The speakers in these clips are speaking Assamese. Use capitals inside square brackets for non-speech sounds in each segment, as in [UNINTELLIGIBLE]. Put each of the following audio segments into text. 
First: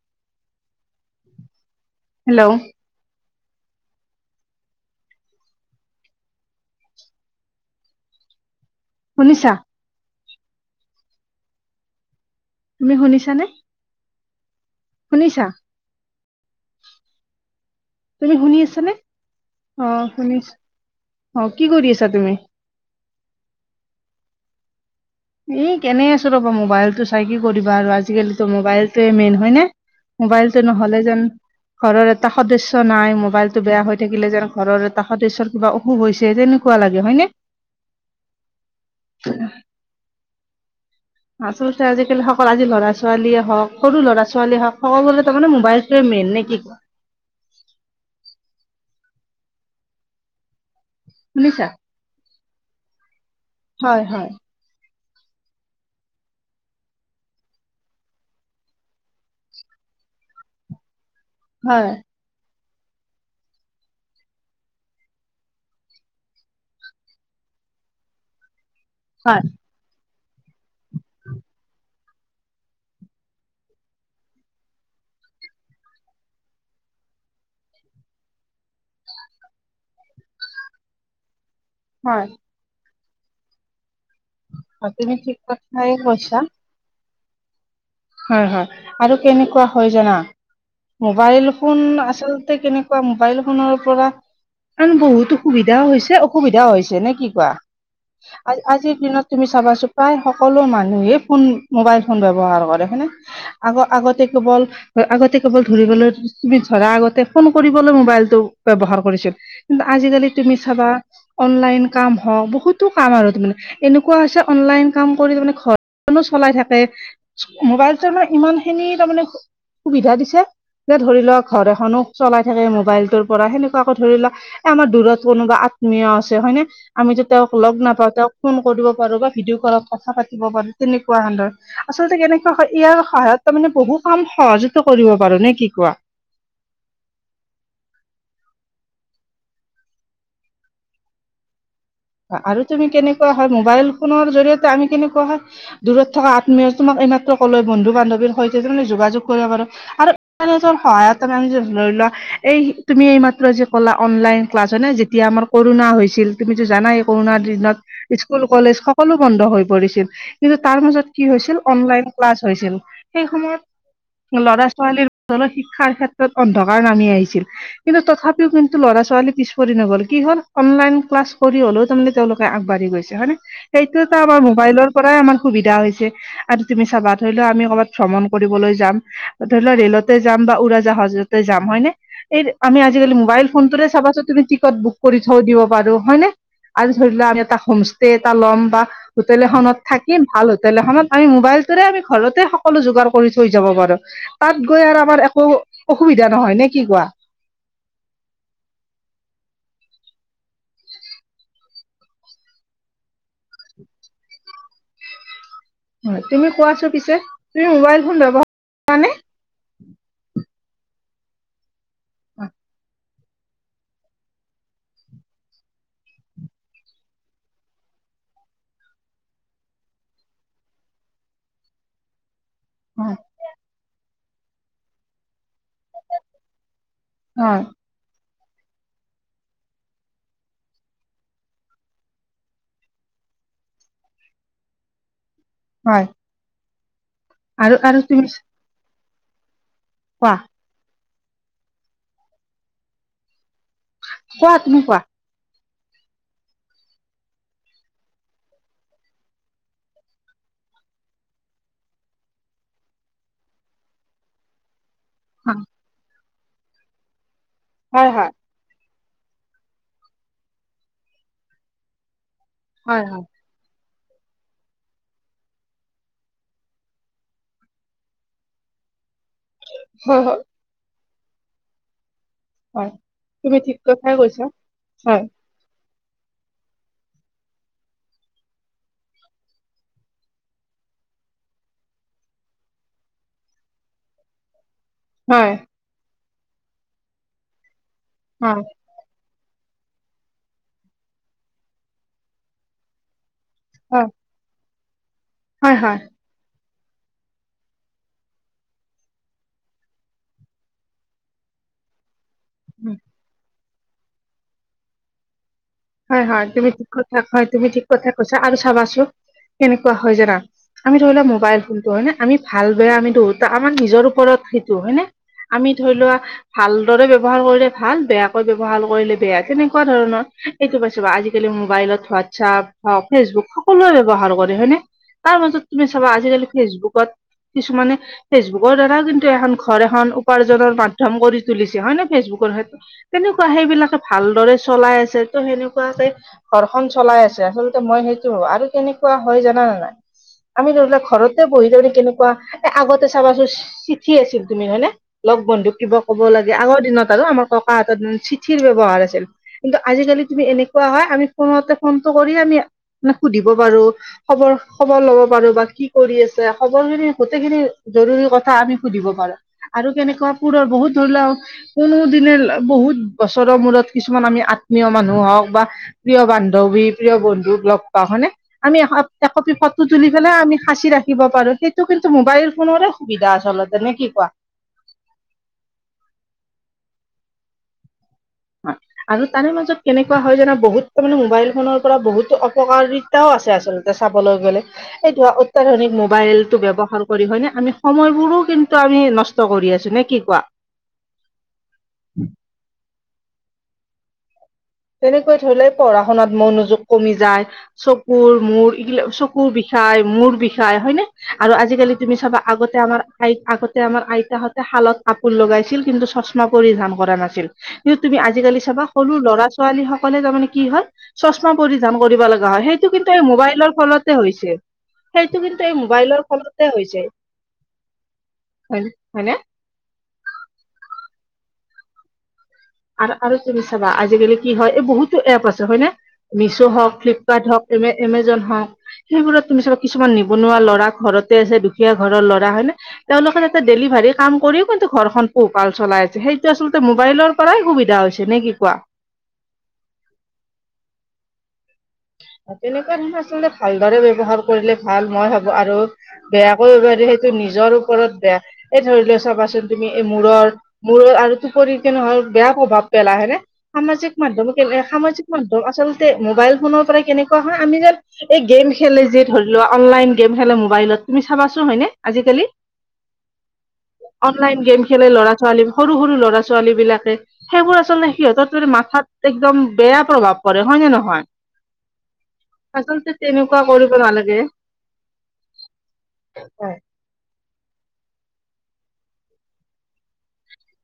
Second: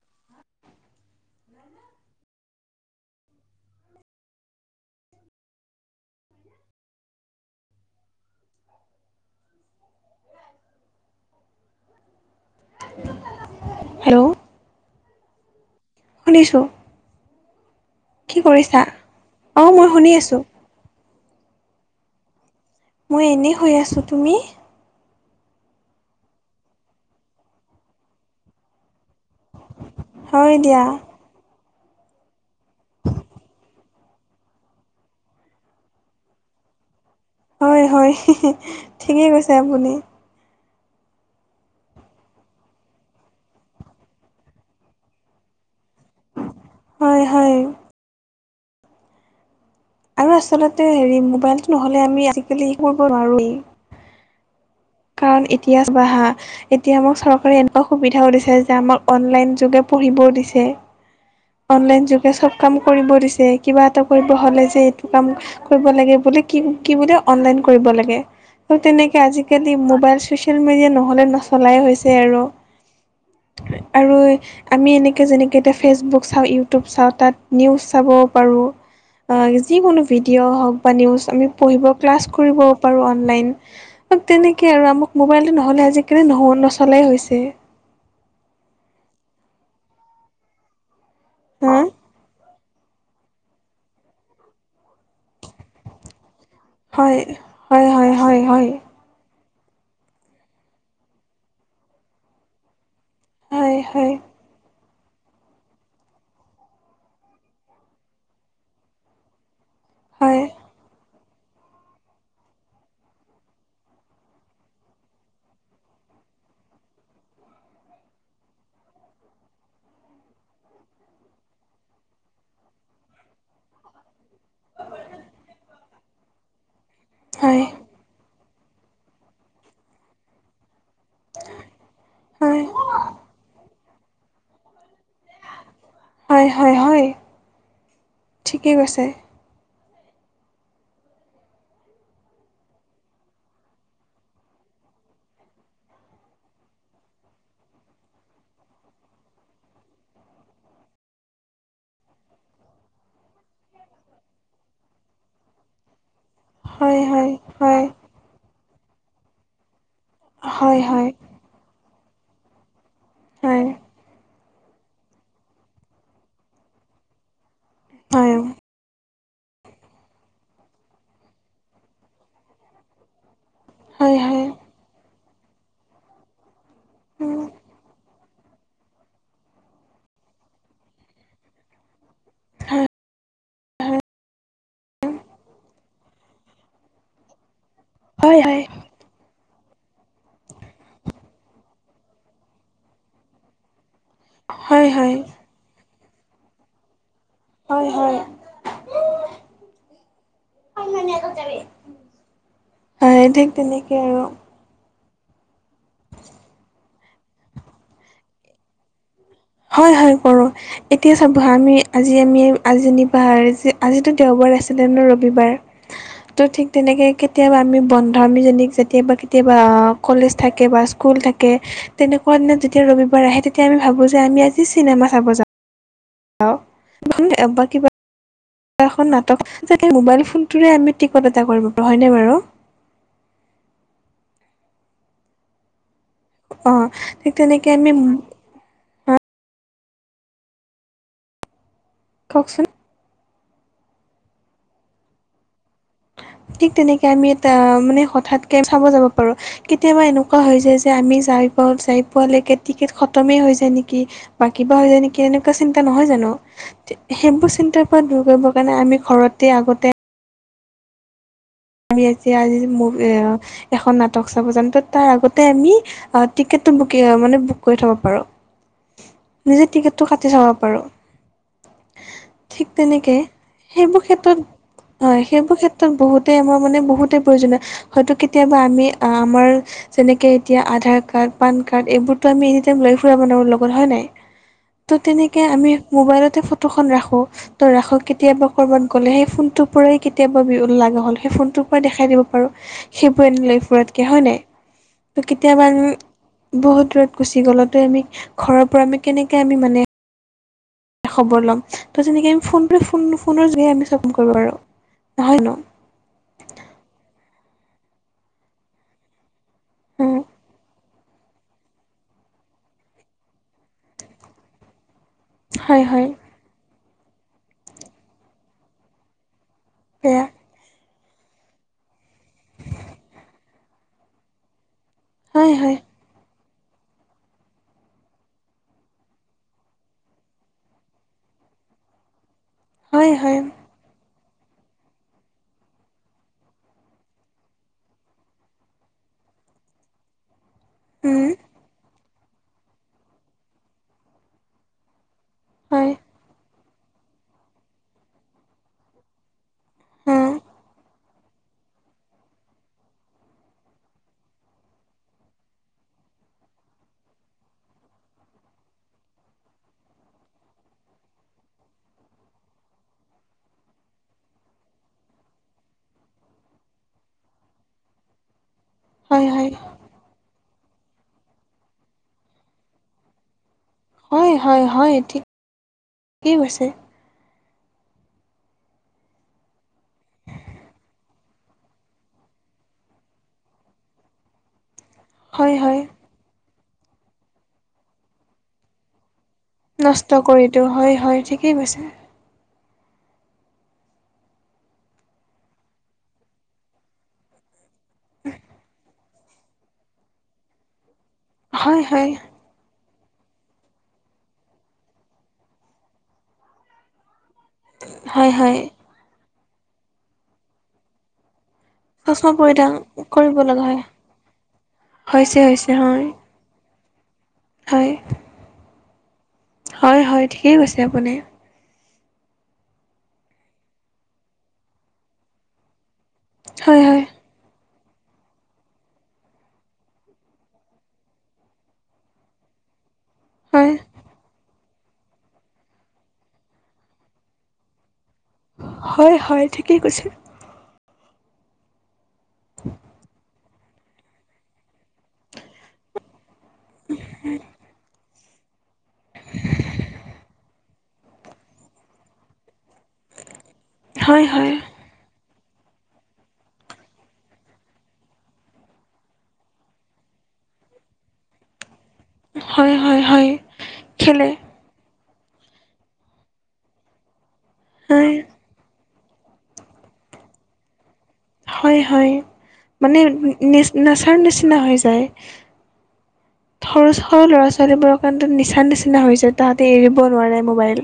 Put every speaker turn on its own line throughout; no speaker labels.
[UNINTELLIGIBLE]
হেল্লৌ' শুনিছা। তুমি শুনিছানে?
হেল্ল'
শুনিছা।
শুনিছোঁ।
তুমি
কি
শুনি
কৰিছা?
আছানে
অঁ মই শুনি আছোঁ।
অঁ কি কৰি আছা তুমি?
মই এনেই শুই আছোঁ, তুমি?
এই কেনে আছো ৰ'ব মোবাইলটো চাই কি কৰিবা আৰু আজিকালিটো মোবাইলটোৱে মেইন হয় নে?
হয়
মোবাইলটো
দিয়া
নহ'লে যেন- ঘৰৰ এটা সদস্য নাই মোবাইল টো বেয়া হৈ থাকিলে যেন ঘৰৰ এটা সদস্যৰ কিবা অস- সুষ হৈছে তেনেকুৱা লাগে হয়নে?
হয় হয়, ঠিকেই কৈছে আপুনি।
আচলতে আজিকালি সকল আজি ল'ৰা ছোৱালীয়ে হওক সৰু ল'ৰা ছোৱালীয়ে হওক সকলোৱৰে তাৰ মানে মোবাইল- টোৱে মেন নে কি?
হয় হয়। আৰু আচলতে হেৰি
শুনিছা
মোবাইলটো নহলে আমি আজিকালি একো কৰিব নোৱাৰোয়ে।
হয় হয়।
কাৰণ ইতিয়া চাবা হাঁ। এতিয়া আমাক চৰকাৰে এনেকুৱা সুবিধাও দিছে যে আমাক অনলাইন যোগে পঢ়িবও দিছে।
হয়
অনলাইন যোগে চব কাম কৰিব দিছে কিবা এটা কৰিব হ'লে যে এইটো কাম- কৰিব লাগে বুলি কি কি বোলে অনলাইন কৰিব লাগে ত তেনেকে
হয়
আজিকালি মবাইল চুইচ- নহ'লে নচলাই হৈছে আৰু। আৰু আমি এনেকে যেনেকে এতিয়া ফেচবুক- চাওঁ ইউটিউব চাওঁ তাত নিউজ চাব পাৰোঁ। যিকোনো ভিডিঅ' হওক বা নিউজ আমি পঢ়িব ক্লাছ
হয়
কৰিব পাৰোঁ অনলাইন। তেনেকেই আৰু
হয়, তুমি
আমাক
ঠিক
মোবাইলটো নহ'লে
কথাই
আজিকালি
কৈছা
নহ নচলাই হৈছে।
হয় হয়, আৰু কেনেকুৱা হয় জানা মোবাইল
হা
ফোন আচল- তে তেনেকুৱা মোবাইল ফোনৰ পৰা আন বহুতো সুবিধাও হৈছে অসুবিধাও হৈছ- ছেনে
হয়
কি কোৱা
হয় হয় হয় হয়
আজিৰ দিনত- তুমি চাবাছো প্ৰায় সকলো মানুহেই ফোন মোবাইল-ফোন ব্যৱহাৰ কৰে হয় নে?
হয় হয়
আগ-আগতে কেৱল আগতে কেৱল ধৰিবলৈ ধৰা আগতে ফোন কৰিবলৈ মোবাইলটো ব্যৱহাৰ কৰিছিল। কিন্তু আজিকালি
হয়
তুমি চাবা অনলাইন কাম হওঁক, বহুতো কাম আৰু। তাৰমানে, এনেকুৱা আছে অনলাইন কাম কৰি তাৰমানে ঘৰ [UNINTELLIGIBLE] চলাই থাকে, মোবাইলটো আমাৰ ইমানখিনি তাৰমানে সুবিধা দিছে, যে ধৰি লওক ঘৰ এখনো চলাই থাকে মোবাইলটোৰ পৰা সেনেকুৱা আকৌ ধৰি লওক এ, আমাৰ দূৰত কোনোবা আত্মীয় আছে হয় নে? আমিতো তেওঁক
হয়
লগ নাপাওঁ, তেওঁক ফোন কৰিব পাৰো বা ভিডিঅ'কলত কথা পাতিব পাৰোঁ। তেনেকুৱা [UNINTELLIGIBLE] আচলতে কেনেক
হয়
ইয়াৰ সহায়ত তাৰ মানে বহু কাম সহজিত কৰিব পাৰো নে কি কোৱা?
হয় হয় হয়, ঠিকে কৈছে।
আৰু তুমি কেনেকুৱা হয়? মোবাইল ফোনৰ জৰিয়তে আমি কেনেকুৱা হয় দূৰত থকা আত্মীয় তোমাক এইমাত্ৰ কলে বন্ধু-বান্ধৱীৰ সৈতে তাৰমানে যোগাযোগ কৰিব পাৰোঁ। আৰু ইণ্টাৰনেটৰ সহায়ত [UNINTELLIGIBLE] ধৰি লোৱা এই তুমি এই মাত্ৰ যে কলা অনলাইন ক্লাছ হয় নে? যেতিয়া আমাৰ কৰোণা হৈছিল, তুমিতো জানাই
হয় হয়
কৰোণাৰ দিনত
হয়
স্কুল-কলেজ সকলো বন্ধ হৈ পৰিছিল, কিন্তু তাৰ
হয়
মাজত
হয়
কি হৈছিল অনলাইন ক্লাছ হৈছিল। সেই সময়ত
হয়
ল'ৰা-ছোৱালীৰ শিক্ষাৰ ক্ষেত্ৰত অন্ধকাৰ নামি আহিছিল। কিন্তু
হয়
তথাপিও কিন্তু ল'ৰা-ছোৱালী পিছ পৰি নগ'ল, কি হ'ল অনলাইন ক্লাছ কৰি হলেও তাৰমানে তেওঁলোকে আগবাঢ়ি গৈছে হয় নে? সেইটোতো
হয়
আমাৰ
হয়
মোবাইলৰ পৰাই আমাৰ সুবিধা হৈছে আৰু তুমি চাবা ধৰি
উম,
লোৱা আমি কৰবাত ভ্ৰমণ কৰিবলৈ যাম, ধৰি লোৱা ৰেলতে যাম বা উৰাজাহাজতে যাম, হয়নে? এই আমি
হয়
আজিকালি মোবাইল ফোনটোৰে চাবাচো তুমি টিকট বুক কৰি থৈ দিব পাৰোঁ। হয়নে? আজি ধৰি লোৱা আমি এটা হোমষ্টে এটা
হয়
লম বা হোটেল এখনত থাকিম ভাল হোটেল এখনত। আমি মোবাইলটোৰে আমি ঘৰতে সকলো যোগাৰ কৰি থৈ যাব পাৰোঁ। তাত গৈ
হয়
আৰু
হয় হয়
আমাৰ একো অসুবিধা নহয় নে? কি কোৱা?
হয়, হয়। হয়, ঠিক তেনেকে আৰু।
হয়, তুমি কোৱাচো পিছে তুমি মোবাইল ফোন ব্যৱহাৰ কৰা নে?
হয় হয় কৰোঁ, এতিয়া চাব আমি আজি আমি আজিতো দেওবাৰ আছিলে ন? ৰবিবাৰ। ত' ঠিক তেনেকে কেতিয়াবা আমি বন্ধামীজনীক কেতিয়াবা কেতিয়াবা কলেজ থাকে বা স্কুল থাকে তেনেকুৱা যেতিয়া
হয়
ৰবিবাৰ আহে, তেতিয়া আমি ভাবো যে আমি আজি চিনেমা চাব যাম।
হয়
[UNINTELLIGIBLE] এখন নাটক তেতিয়া মোবাইল ফোনটোৰে আমি টিকট এটা কৰিব পাৰো হয়নে বাৰু?
হয়।
অ', ঠিক তেনেকে
আৰু
আমি
আৰু ৱাহ!
কওকচোন।
কোৱা, তুমি কোৱা।
ঠিক তেনেকে আমি এটা মানে হঠাৎ [UNINTELLIGIBLE] চাব যাব পাৰোঁ। কেতিয়াবা এনেকুৱা হৈ যায় যে, আমি যাই পাওঁ যাই পোৱালৈকে টিকেট খতমেই হৈ যায় নেকি? বা কিবা হয় যায় নেকি? তেনেকুৱা চিন্তা নহয় জানো, সেইবোৰ চিন্তাৰ পৰা
হয়
দূৰ
হয়
কৰিবৰ কাৰণে আমি ঘৰতে আগতে আমি এতিয়া আজি ম।
হয় হয়
এখন নাটক চাব জাম তাৰ আগতে আমি টিকেটটো বুক মানে বুক কৰি থব পাৰো।
[UNINTELLIGIBLE]
নিজে টিকেটটো
হয়
কাটি
হয়
থব পাৰোঁ ঠিক
হয়
তেনেকৈ
তুমি ঠিক
সেইবোৰ
কথাই
ক্ষেত্ৰত
কৈছা
হয় সেইবোৰ ক্ষেত্ৰত বহুত আমাৰ মানে বহুতেই প্ৰয়োজনীয় হয়তো কেতিয়াবা আমি আমাৰ। যেনেকে এতিয়া আধাৰ কাৰ্ড পান কাৰ্ড এইবোৰটো আমি এ লৈ ফুৰা মানো লগত হয় নাই।
[UNINTELLIGIBLE]
ত' তেনেকে
হয়
আমি মোবাইলতে ফটোখন ৰাখো ত' ৰাখো কেতিয়াবা
হয়
ক'ৰবাত। ক'লে সেই ফোনটোৰ পৰাই কেতিয়াবা বি লাগে হ'ল সেই ফোনটোৰ পৰাই দেখাই দিব পাৰোঁ সেইবোৰ এনিল। ৰতকৈ হয় নাই ' কেতিয়াবা।
হয় হয়
বহুত দূৰত গুচি গ'ল আমি ঘৰৰ পৰা আমি কেনেকে আমি মানে। এটা খবৰ ল'ম তো যেনেকৈ আমি ফোন পে ফোন ফোনৰ যোগে আমি চবোন কৰোঁ আৰু নহয় ন।
হয় হয় তুমি ঠিক কথা হয় তুমি ঠিক কথা কৈছা আৰু চাবাচোন কেনেকুৱা হয়
উম
জানা। আমি ধৰি ললোৱা মোবাইল ফোনটো হয় নে আমি ভাল বেয়া আমি ধোত আমাৰ নিজৰ ওপৰত সেইটো হয় নে। আমি
হয়
ধৰি
হয়
লোৱা ভালদৰে ব ব্যৱহাৰ কৰিলে ভাল বেয়াকৈ ব্যৱহাৰ কৰিলে বেয়া যেনেকে। তেনেকুৱা
বেয়া
ধৰণৰ। এইটো পাইছে বু আজিকালি মোবাইলত হোৱাটছআপ হওক ফেচবুক সকলোৱে ব্যৱহাৰ কৰে হয়নে। তাৰ
হয়
মাজত
হয়
তুমি চাবা আজিকালি ফেচবুকত কিছুমানে। ফেচবুকৰ দ্বাৰাও কিন্তু এখন ঘৰ এখন উপাৰ্জনৰ মাধ্ম কৰি তুলিছে হয় ন ফেচবুকৰ সত।
হয় হয়
তেনেকুৱা সেইবিলাকে ভালদৰে চলাই আছে ত' সেনেকুৱাকে। ঘৰখনন চলাই আছে আচলতে মই সেইটো হ আৰু কেনেকুৱা হয় জানা নে নাই। আমি ধৰি লোৱা
উম
ঘৰতে বহি ধৰি কেনেকুৱা এ আগতে চাবাচোন চিঠি আছিল তুমি নহয় ন। লগ বন্ধুক
হয়
কিবা ক'ব লাগে আগৰ দিনত আৰু আমাৰ ককাহাতত চিঠিৰ ব্যৱহাৰ আছিল। কিন্তু আজিকালি
উম
তুমি এনেকুৱা, হয় আমি ফোনতে ফোনটো কৰি আমি মে সুধিব পাৰো। খবৰ খবৰ লব পাৰো বা কি কৰি আছে, খবৰ খিনি গোটেইখিনি জৰুৰী কথা আমি সুধিব পাৰো। আৰু কেনেকুৱা পুৰৰ বহুত ধৰি লাও। কোনো দিনে বহুত বছৰৰ মূৰত কিছুমান আমি আত্মীয়। মানুহ হওক বা প্ৰিয় বান্ধৱী, প্ৰিয় বন্ধুক লগ পাওঁ মানে আমি
হয় হয়
একপি ফ। তুলি পেলাই আমি সাঁচি ৰাখিব পাৰো সেইটো কিন্তু মোবাইল ফোনেৰে সুবিধা আচলতে নে কি কোৱা?
হয় হয় হয় ঠিক, কি কৈছে।
আৰু তাৰে মাজত কেনেকুৱা হয় জানা বহুত তাৰমানে মোবাইল ফোনৰ পৰা বহুতো অপকাৰী। আছে আচলতে চাবলৈ গ'লে। এইটো
হয় হয়
অত্যাধুনিক মোবাইল টো ব্যৱহাৰ কৰি হয়নে আমি সময়বোৰো কিন্তু আমি নষ্ট। কৰি আছো নে কি
নষ্ট
কোৱা
কৰি দিয়ো, হয় হয় ঠিকেই কৈছে।
তেনেকৈ ধৰিলে পঢ়া শুনাত মনোযোগ কমি যায়, চকুৰ মূৰ এইবিলাক চ। ক, কুৰ বিষায় মূৰ বিষায় হয়নে আৰু
হয়
আজিকালি
হয়
তুমি চাবা। আগতে আমাৰ আইক আগতে আমাৰ আইতাহঁতে শালত কাপোৰ লগাইছিল কিন্তু চশমা কৰি ধান কৰা নাছিল। কিন্তু তুমি
হয় হয়
আজিকালি চাবা সৰু ল'ৰা - ছোৱালী সকলে তাৰমানে কি হল। চশমা পৰিধান কৰিব
চশমা
লগা হয়,
পৰিধান
সেইটো কিন্তু এই
কৰিব লগা
মোবাইলৰ
হয়
ফলতে হৈছে।
হৈছে
সেইটো কিন্তু
হৈছে
এই
হয়
মোবাইলৰ ফলতে হৈ যায়।
হয়।
হয়, হয়নে?
হয় হয়, ঠিকেই কৈছে আপুনি।
আৰু আৰু তুমি চাবা আজিকালি কি হয় এই বহুতো এপ আছে হয়নে মিছ
হয়
হওক
হয়
ফ্লিপ। ভাত হওক, এমে এমেজন হওঁক। সেইবোৰত তুমি চাবা, কিছুমান নিবনুৱা ল'ৰা ঘৰতে আছে, দুখীয়া ঘৰৰ ল'ৰা হ'য় নে। তেওঁলোকে তাতে
হয়
ডেলিভাৰী কাম কৰিও কিন্তু ঘৰখন পোহ ভাল চলাই আছে, সেইটো আচলতে মোবাইলৰ কৰাই সুবিধা হৈছে নে কি কোৱা।
হয় হয়, ঠিকেই কৈছে।
তেনেকুৱা ধৰণৰ আচলতে ভালদৰে ব্যৱহাৰ কৰিলে ভাল, মই ভাবো আৰু, বেয়াকৈ পাৰি সেইটো নিজৰ ওপৰত বেয়া। এই ধৰি লৈ চাবাচোন, তুমি এই মূৰৰ, মূৰৰ আৰু টোপৰি কেনেকৈ বেয়া প্ৰভাৱ পেলাই, হয়নে? সামাজিক
হয়
মাধ্ম
হয়
কে সামাজিক মাধ্য়ম আচলতে মোবাইল ফোনৰ পৰা কেনেকুৱা হয়, আমি যে এই গেম খেলে যে ধৰি লোৱা অনলাইন গেম খেলে মোবাইলত, তুমি চাবাচোন, হয়নে। আজিকালি,
হয় হয় হয় খেলে
অনলাইন গেম খেলে ল'ৰা ছোৱালী, সৰু, সৰু ল'ৰা ছোৱালী বিলাকে, সেইবোৰ আচলতে
হয়
সিহঁতত মাথাত একদম বেয়া প্ৰভাৱ পৰে, হয় নে নহয়।
হয় হয়, মানে
আচলতে তেনেকুৱা
নে
কৰিব
নেচাৰ
নালাগে
নিচিনা হৈ যায়।
[UNINTELLIGIBLE]
সৰু, সৰু ল'ৰা ছোৱালীবোৰৰ কাৰণে নিচা নিচিনা হৈ যায়, তাহাঁতে এৰিব নোৱাৰে মোবাইল।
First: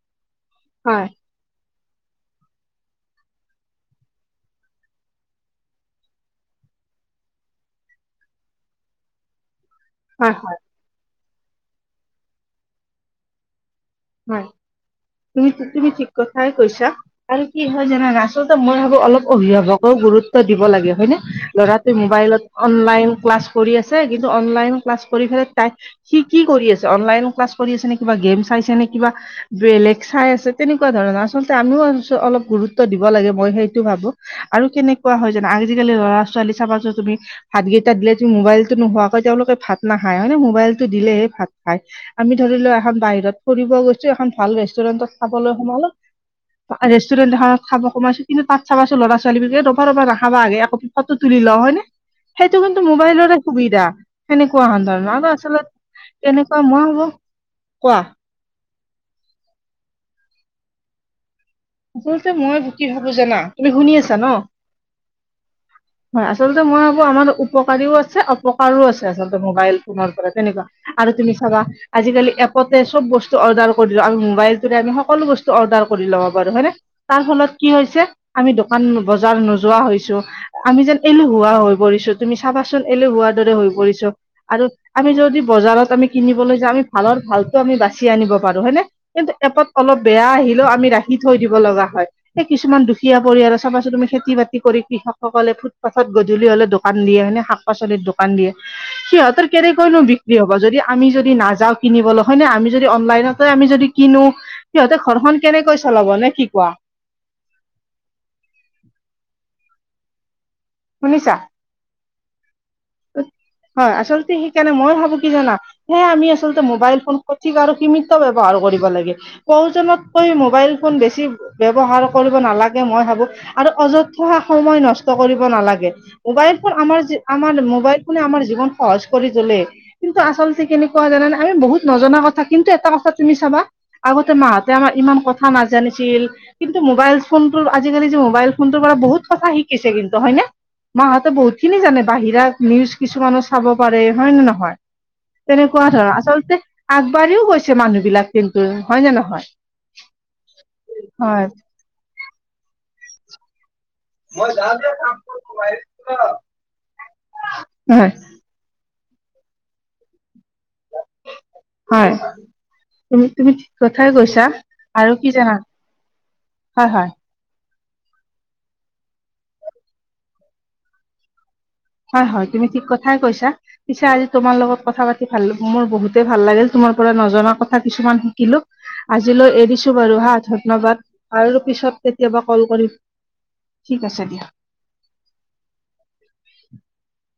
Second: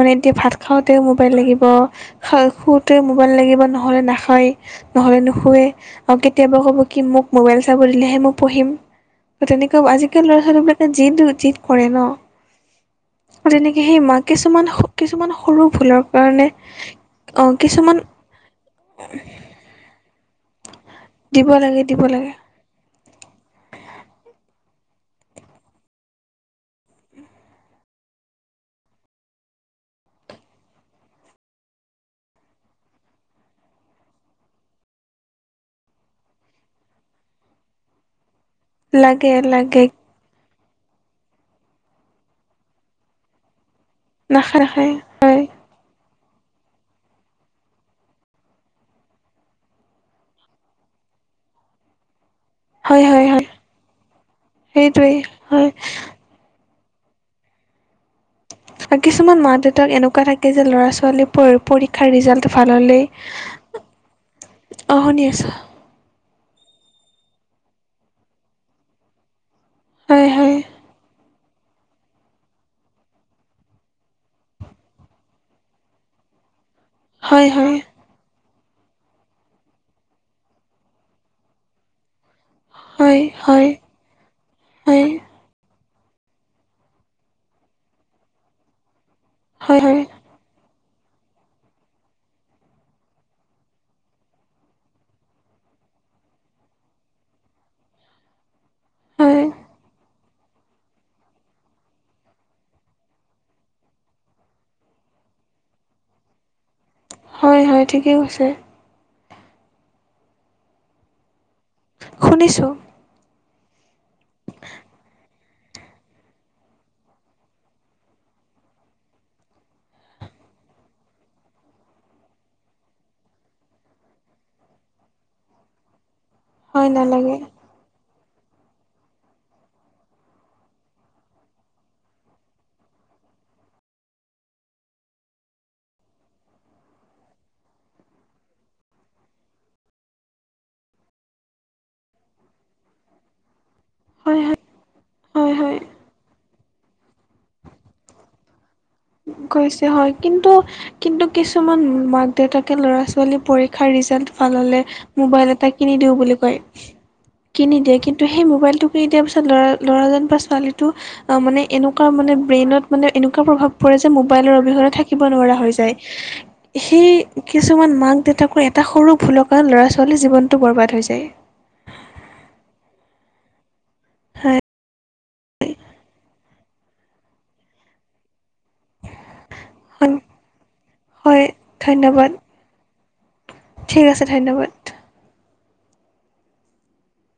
মানে এতিয়া ভাত
হয়,
খাওঁতেও মোবাইল লাগিব, খা শুওঁতেও মোবাইল লাগিব, নহ'লে নাখায়। নহ'লে নুশুোৱে, আৰু কেতিয়াবা ক'ব কি মোক মোবাইল চাব দিলেহে মই পঢ়িম। ত তেনেকুৱা আজিকালি
হয়,
ল'ৰা
হয়,
ছোৱালী বিলাকে জদো জদ কৰে ন। তেনেকে সেই মাক
হয়,
কিছুমান কিছুমান
তুমি
সৰু
তুমি
ভুলৰ
ঠিক কথাই
কাৰণে
কৈছা।
অ
আৰু কি হয়
কিছুমান
জানা আচলতে মই ভাবো অলপ অভিভাৱক ব গুৰুত্ব দিব লাগে, হয়নে
দিব লাগে
ল'ৰাটোৱে
দিব লাগে
মোবাইলত অনলাইন ক্লাছ কৰি আছে, কিন্তু অনলাইন ক্লাছ কৰি পেলাই তাইক সি কি কৰি আছে, অনলাইন ক্লাছ কৰি আছে নে, কিবা গেম চাইছে নে কিবা বেলেগ চাই আছে, তেনেকুৱা ধৰণৰ আচলতে আমিও অলপ গুৰুত্ব দিব লাগে, মই সেইটো ভাবো। আৰু কেনেকুৱা হয় জানা, আজিকালি ল'ৰা ছোৱালী চাবা যোন তুমি হাত কেইটা দিলে তুমি মোবাইল নোহোৱাকৈ
লাগে
তেওঁলোকে ভাত
লাগে
নাখায় হয় নে মোবাইলতো দিলেহে ভাত খায়, আমি ধৰি লোৱা এখন বাহিৰত ফুৰিব গৈছো, এখন ভাল
নাখায় নাখায়
ৰেষ্টুৰেন্টত
হয়
খাবলৈ সোমালো ৰেষ্টুৰেণ্ট এখন খাব খোমাইছো, কিন্তু তাত চাবছো লৰা ছোৱালী বিকে ৰবা ৰবা নাখাবা আকৌ ফটো তুলি লওঁ হয়নে। সেইটো কিন্তু
হয় হয়
মোবাইলৰে
হয়
সুবিধা, সেনেকুৱা হ
সেইটোৱেই
ধৰণৰ
হয়
আচলতে কেনেকুৱা মই হ'ব, কোৱা।
আৰু কিছুমান মা দেউতাক এনেকুৱা থাকে যে ল'ৰা ছোৱালী প পৰীক্ষাৰ
আচলতে
ৰিজাল্ট
মই
ভাল
কি
হ'লেই,
ভাবো জানা তুমি শুনি আছা ন
অ', শুনি আছো।
হয় আচলতে মই ভাবো আমাৰ উপকাৰীও আছে, অপকাৰও আছে, আচলতে মোবাইল ফোনৰ
হয়
পৰা
হয়
তেনেকুৱা। আৰু তুমি চাবা আজিকালি এপতে চব বস্তু অৰ্ডাৰ কৰি দো, আমি মোবাইলটোৰে আমি সকলো বস্তু অৰ্ডাৰ কৰি ল'ব পাৰো হয়নে, তাৰ
হয়
ফলত কি
হয়
হৈছে আমি দোকান বজাৰ নোযোৱা হৈছো, আমি যেন এলহুলোৱা হৈ পৰিছো। তুমি চাবাচোন এলেসুৱা
হয়
হোৱাৰ দৰে হৈ
হয়
পৰিছো, আৰু
হয়
আমি যদি বজাৰত আমি কিনিবলৈ যাওঁ, আমি ভালৰ ভালো আমি বাচি আনিব পাৰো হয়নে, কিন্তু এপত
হয়
অলপ
হয়
বেয়া আহিলেও আমি ৰাখ খি থৈ দিব লগা হয়। এই কিছুমান দুখীয়া পৰিয়াল চাবাচোন, তুমি খেতি বাতি কৰি কৃষকসকলে ফুটপাথত গধূলি হ'লে দোকান দিয়ে মানে শাক পাচলিৰ দোকান দিয়ে,
হয়
সিহঁতৰ কেনেকৈনো বিক্ৰি হ'ব, যদি আমি যদি নাযাওঁ কিনিবলৈ হয় নে আমি যদি অনলাইনতে আমি যদি কিনো সিহঁতে ঘৰখন কেনেকৈ চলাব, নে কি কোৱা?
হয় হয় ঠিকেই কৈছে।
শুনিছা?
শুনিছোঁ।
হয় আচলতে সেইকাৰণে ময়ো ভাবো কি জানা? হে আমি আচলতে মোবাইল ফোন সঠিক আৰু সীমিত ব্যৱহাৰ কৰিব লাগে। প্ৰয়োজনতকৈ মোবাইল ফোন বেছি ব্যৱহাৰ কৰিব নালাগে মই ভাবো। আৰু অযথ সময় নষ্ট কৰিব নালাগে, মোবাইল ফোন
হয়
আমাৰ যি
নালাগে
আমাৰ মো মোবাইল ফোনে আমাৰ জীৱন সহজ কৰি তোলে। কিন্তু আচলতে কেনেকুৱা জানানে? আমি বহুত নজনা কথা কিন্তু এটা কথা তুমি চাবা আগতে মাহঁতে আমাৰ ইমান কথা নাজানিছিল কিন্তু মোবাইল ফোনটোৰ আজিকালি যে মোবাইল ফোনটোৰ পৰা বহুত কথা শিকিছে কিন্তু হয় নে? মাহঁতে বহুতখিনি জানে বাহিৰাত নিউজ কিছুমানো চাব পাৰে হয় নে নহয়?
হয় হয়
তেনেকুৱা ধৰ আচলতে আগবাঢ়িও গৈছে মানুহবিলাক কিন্তু হয় নে নহয়
কৈছে হয় কিন্তু কিন্তু
হয়
কিছুমান মাক-দেউতাকে ল'ৰা-ছোৱালী পৰীক্ষাৰ ৰিছ জাল্ট ভাল হ'লে মোবাইল এটা কিনি দিওঁ বুলি কয়, কিনি দিয়ে
হয়
কিন্তু সেই মোবাইলটো কিনি দিয়াৰ পিছত ল'ৰা- ল'ৰাজন বা ছোৱালীটো অ মানে এনেকুৱা
হয়
মানে ব্ৰেইনত মানে
তুমি
এনেকুৱা
তুমি ঠিক
প্ৰভাৱ পৰে
কথাই
যে
কৈছা
মোবাইলৰ অবিহনে
আৰু
থাকিব
কি জানা
নোৱাৰা হৈ যায়
হয় হয়
সেই এ কিছুমান মাক-দেউতাকৰ এটা সৰু ভুলৰ কাৰণে ল'ৰা-ছোৱালীৰ জীৱনটো বৰবাদ হৈ যায়।
হয় হয় তুমি ঠিক কথাই কৈছা, পিছে আজি তোমাৰ লগত কথা পা তি ভাল মোৰ বহুতে ভাল লাগিল তোমাৰ পৰা নজনা কথা কিছুমান শিকিলো, আজিলৈ এৰিছ তো
হয়
বাৰু হা ধন্যবাদ
হয়
আৰু পিছত
ধন্যবাদ
কেতিয়াবা কল কৰিম, ঠিক আছে দিয়া। [INAUDIBLE]